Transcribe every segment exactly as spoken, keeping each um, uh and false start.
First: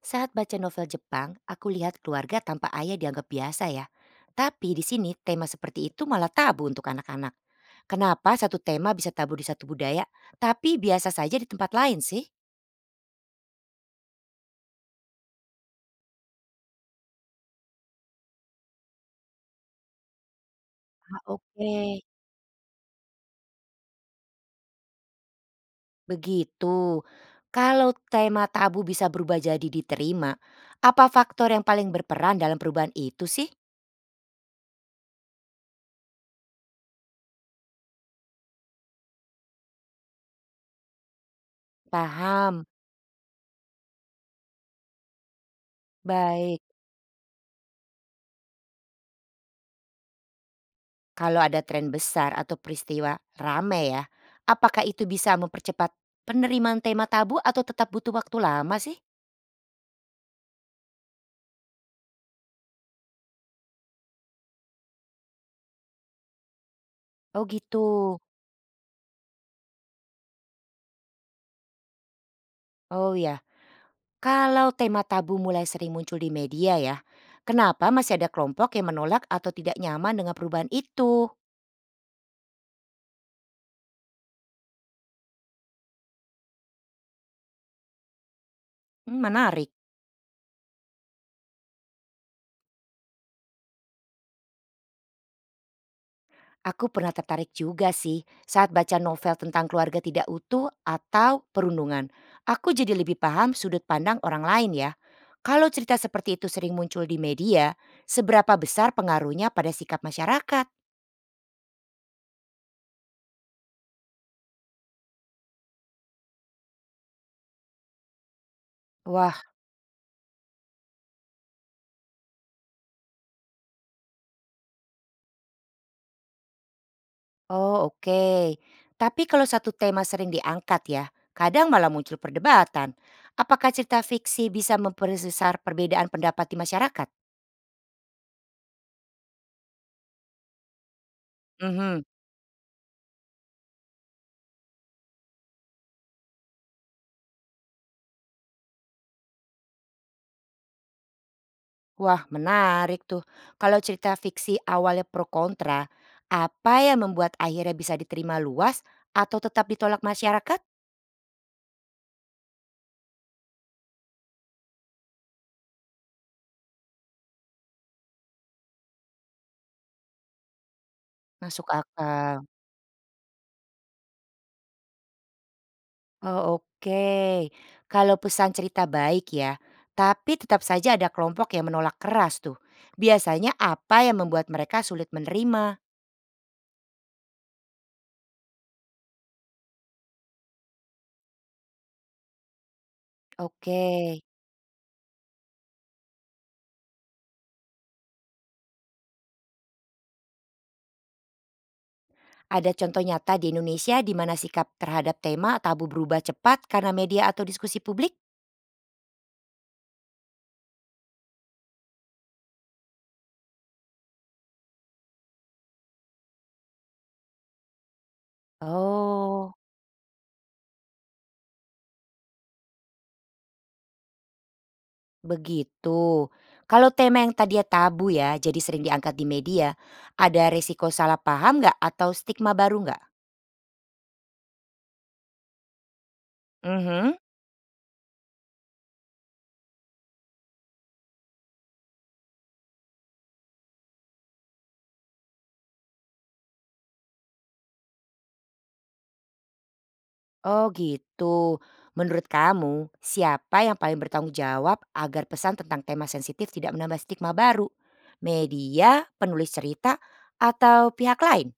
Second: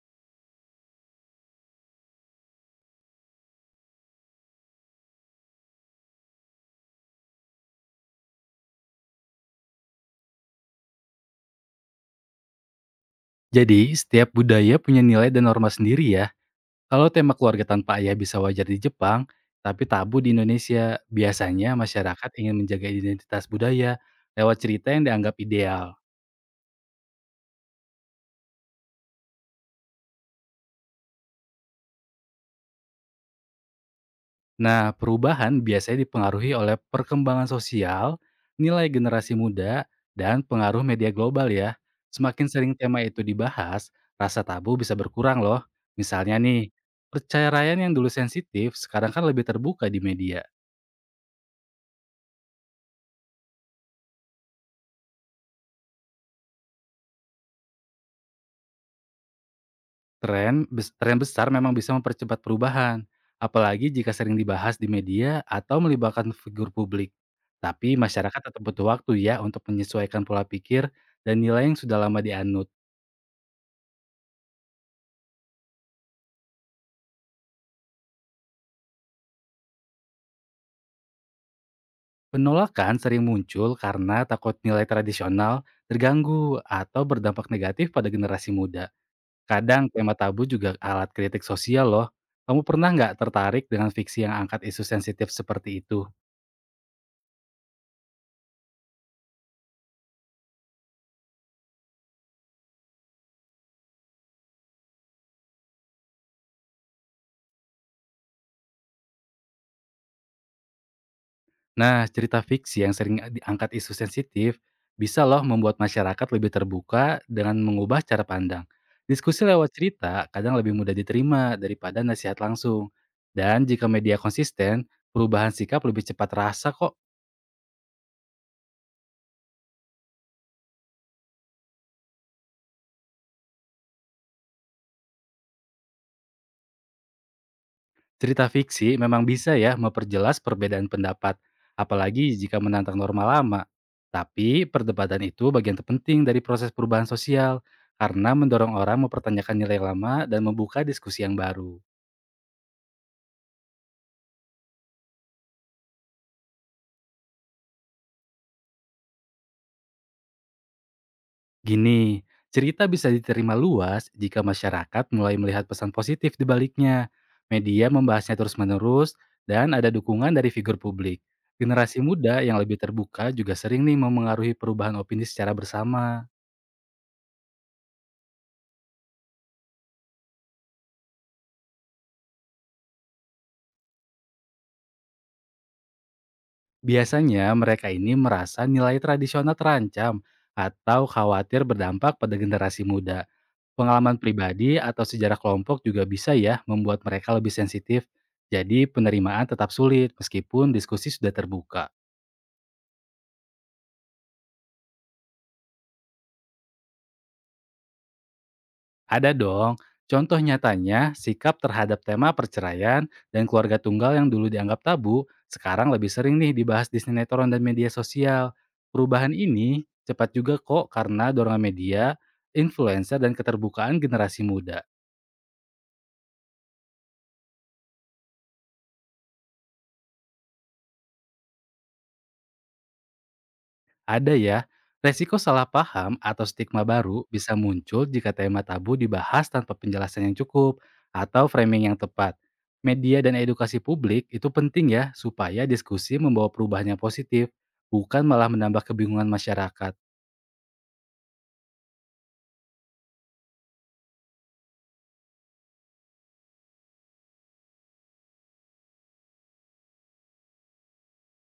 Saat baca novel Jepang, aku lihat keluarga tanpa ayah dianggap biasa ya. Tapi di sini tema seperti itu malah tabu untuk anak-anak. Kenapa satu tema bisa tabu di satu budaya, tapi biasa saja di tempat lain sih? Jadi, setiap budaya punya nilai dan norma sendiri ya. Kalau tema keluarga tanpa ayah bisa wajar di Jepang, tapi tabu di Indonesia. Ah, Biasanya oke. masyarakat ingin menjaga identitas budaya lewat cerita yang dianggap ideal. Begitu. Kalau tema tabu bisa berubah jadi diterima, apa faktor yang paling berperan dalam perubahan itu sih? Nah, perubahan biasanya dipengaruhi oleh perkembangan sosial, nilai generasi muda, dan pengaruh media global ya. Semakin Paham. sering tema itu dibahas, rasa tabu bisa berkurang loh. Misalnya Baik. nih, perceraian yang dulu sensitif sekarang kan lebih terbuka di media. Kalau ada tren besar atau peristiwa rame ya, apakah itu bisa mempercepat penerimaan tema tabu atau tetap butuh waktu lama sih? Tren bes tren besar memang bisa mempercepat perubahan, apalagi jika sering dibahas di media atau melibatkan figur publik. Oh gitu. Tapi masyarakat tetap butuh waktu ya untuk menyesuaikan pola pikir dan nilai yang sudah lama dianut. Oh ya. Kalau tema tabu mulai sering muncul di media ya, kenapa masih ada kelompok yang menolak atau tidak nyaman dengan perubahan itu? Penolakan sering muncul karena takut nilai tradisional terganggu atau berdampak negatif pada generasi muda. Hmm, menarik. Kadang tema tabu juga alat kritik sosial loh. Kamu pernah nggak tertarik dengan fiksi yang angkat isu sensitif seperti itu? Aku pernah tertarik juga sih saat baca novel tentang keluarga tidak utuh atau perundungan. Aku jadi lebih paham sudut pandang orang lain ya. Kalau cerita seperti itu sering muncul di media, seberapa besar pengaruhnya pada sikap masyarakat? Nah, cerita fiksi yang sering diangkat isu sensitif bisa loh membuat masyarakat lebih terbuka dengan mengubah cara pandang. Wah, Diskusi lewat cerita kadang lebih mudah diterima daripada nasihat langsung. Dan jika media konsisten, perubahan sikap lebih cepat terasa kok. oh oke. Tapi kalau satu tema sering diangkat ya, kadang malah muncul perdebatan. Apakah cerita fiksi bisa memperbesar perbedaan pendapat di masyarakat? Cerita fiksi memang bisa ya memperjelas perbedaan pendapat, Mhm. apalagi jika menantang norma lama. Tapi perdebatan itu bagian terpenting dari proses perubahan sosial karena mendorong orang mempertanyakan nilai lama dan membuka diskusi yang baru. Wah, menarik tuh. Kalau cerita fiksi awalnya pro kontra, apa yang membuat akhirnya bisa diterima luas atau tetap ditolak masyarakat? Gini, cerita bisa diterima luas jika masyarakat mulai melihat pesan positif di baliknya. Media membahasnya terus-menerus dan ada dukungan dari figur publik. Masuk Generasi muda akal. yang lebih terbuka juga sering nih memengaruhi perubahan opini secara bersama. Oh, oke. Kalau pesan cerita baik ya, tapi tetap saja ada kelompok yang menolak keras tuh. Biasanya apa yang membuat mereka sulit menerima? Biasanya mereka ini merasa nilai tradisional terancam atau khawatir berdampak pada generasi muda. Oke. Pengalaman pribadi atau sejarah kelompok juga bisa ya membuat mereka lebih sensitif. Jadi penerimaan tetap sulit meskipun diskusi sudah terbuka. Ada contoh nyata di Indonesia di mana sikap terhadap tema tabu berubah cepat karena media atau diskusi publik? Ada dong. Contoh nyatanya, sikap terhadap tema perceraian dan keluarga tunggal yang dulu dianggap tabu, sekarang lebih sering nih dibahas di sinetron dan media sosial. Perubahan Oh. ini cepat juga kok karena dorongan media, influencer, dan keterbukaan generasi muda. Begitu. Kalau tema yang tadinya tabu ya, jadi sering diangkat di media, ada resiko salah paham nggak atau stigma baru nggak? Ada ya, resiko salah paham atau stigma Mhm. baru bisa muncul jika tema tabu dibahas tanpa penjelasan yang cukup atau framing yang tepat. Media dan edukasi publik itu penting ya supaya diskusi membawa perubahan yang positif, bukan malah menambah kebingungan masyarakat. Oh gitu. Menurut kamu, siapa yang paling bertanggung jawab agar pesan tentang tema sensitif tidak menambah stigma baru? Media, penulis cerita, atau pihak lain?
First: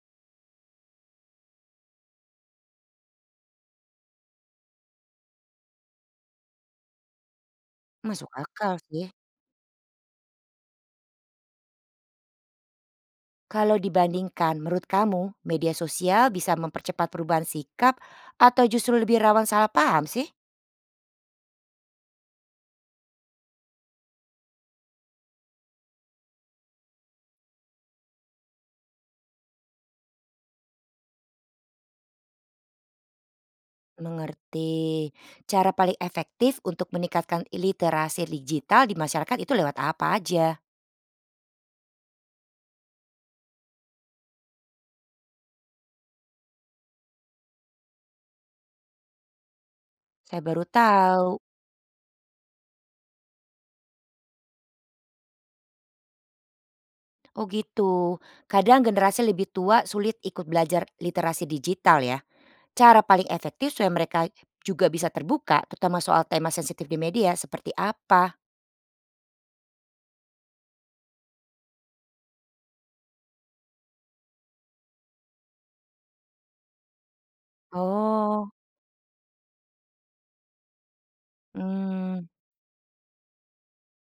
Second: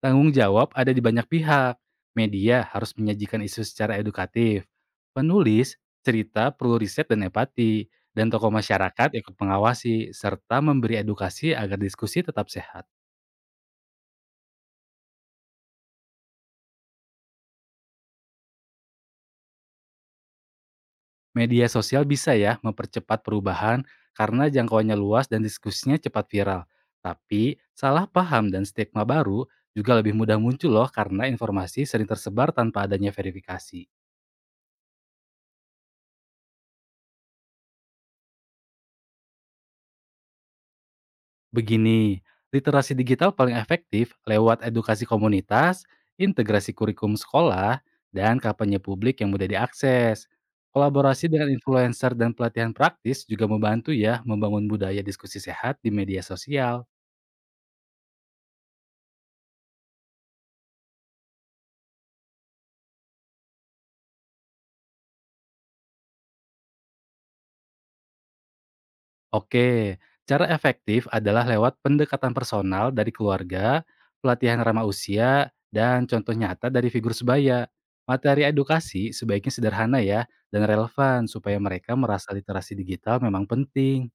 Tanggung jawab ada di banyak pihak. Media harus menyajikan isu secara edukatif. Penulis, cerita perlu riset dan empati, dan Masuk tokoh akal sih. masyarakat ikut mengawasi serta memberi edukasi agar diskusi tetap sehat. Kalau dibandingkan, menurut kamu media sosial bisa mempercepat perubahan sikap atau justru lebih rawan salah paham sih? Media sosial bisa ya mempercepat perubahan karena jangkauannya luas dan diskusinya cepat viral. Tapi salah paham dan stigma baru juga lebih mudah muncul loh karena informasi sering tersebar tanpa adanya verifikasi. Mengerti. Cara paling efektif untuk meningkatkan literasi digital di masyarakat itu lewat apa aja? Begini, literasi digital paling efektif lewat edukasi komunitas, integrasi kurikulum sekolah, dan kampanye publik yang mudah diakses. Saya baru Kolaborasi tahu. dengan influencer dan pelatihan praktis juga membantu ya membangun budaya diskusi sehat di media sosial. Oh gitu. Kadang generasi lebih tua sulit ikut belajar literasi digital ya. Cara paling efektif supaya mereka juga bisa terbuka terutama soal tema sensitif di media seperti apa? Oke, cara efektif adalah lewat pendekatan personal dari keluarga, pelatihan ramah usia, dan contoh nyata dari figur sebaya. Materi Oh, edukasi sebaiknya sederhana ya, dan relevan supaya mereka hmm. merasa literasi digital memang penting.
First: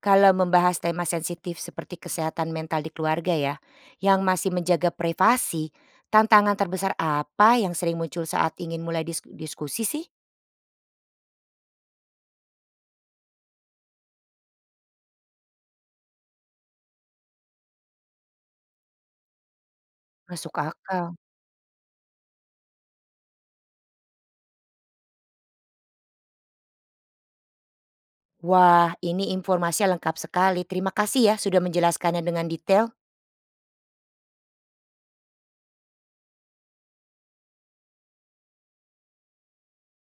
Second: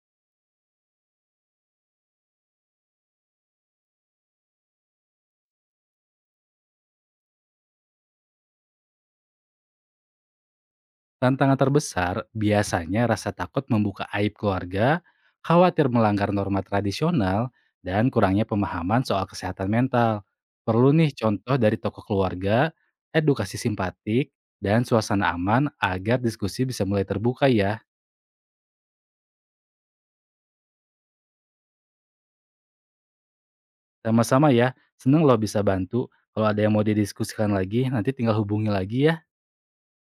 Kalau membahas tema sensitif seperti kesehatan mental di keluarga ya, yang masih menjaga privasi, tantangan terbesar apa yang sering muncul saat ingin mulai dis- diskusi sih? Tantangan terbesar biasanya rasa takut membuka aib keluarga, khawatir melanggar norma tradisional, dan kurangnya pemahaman soal kesehatan mental. Masuk Perlu akal. nih contoh dari tokoh keluarga, edukasi simpatik, dan suasana aman agar diskusi bisa mulai terbuka ya. Wah, ini informasinya lengkap sekali. Terima kasih ya sudah menjelaskannya dengan detail. Sama-sama ya, seneng loh bisa bantu. Kalau ada yang mau didiskusikan lagi, nanti tinggal hubungi lagi ya.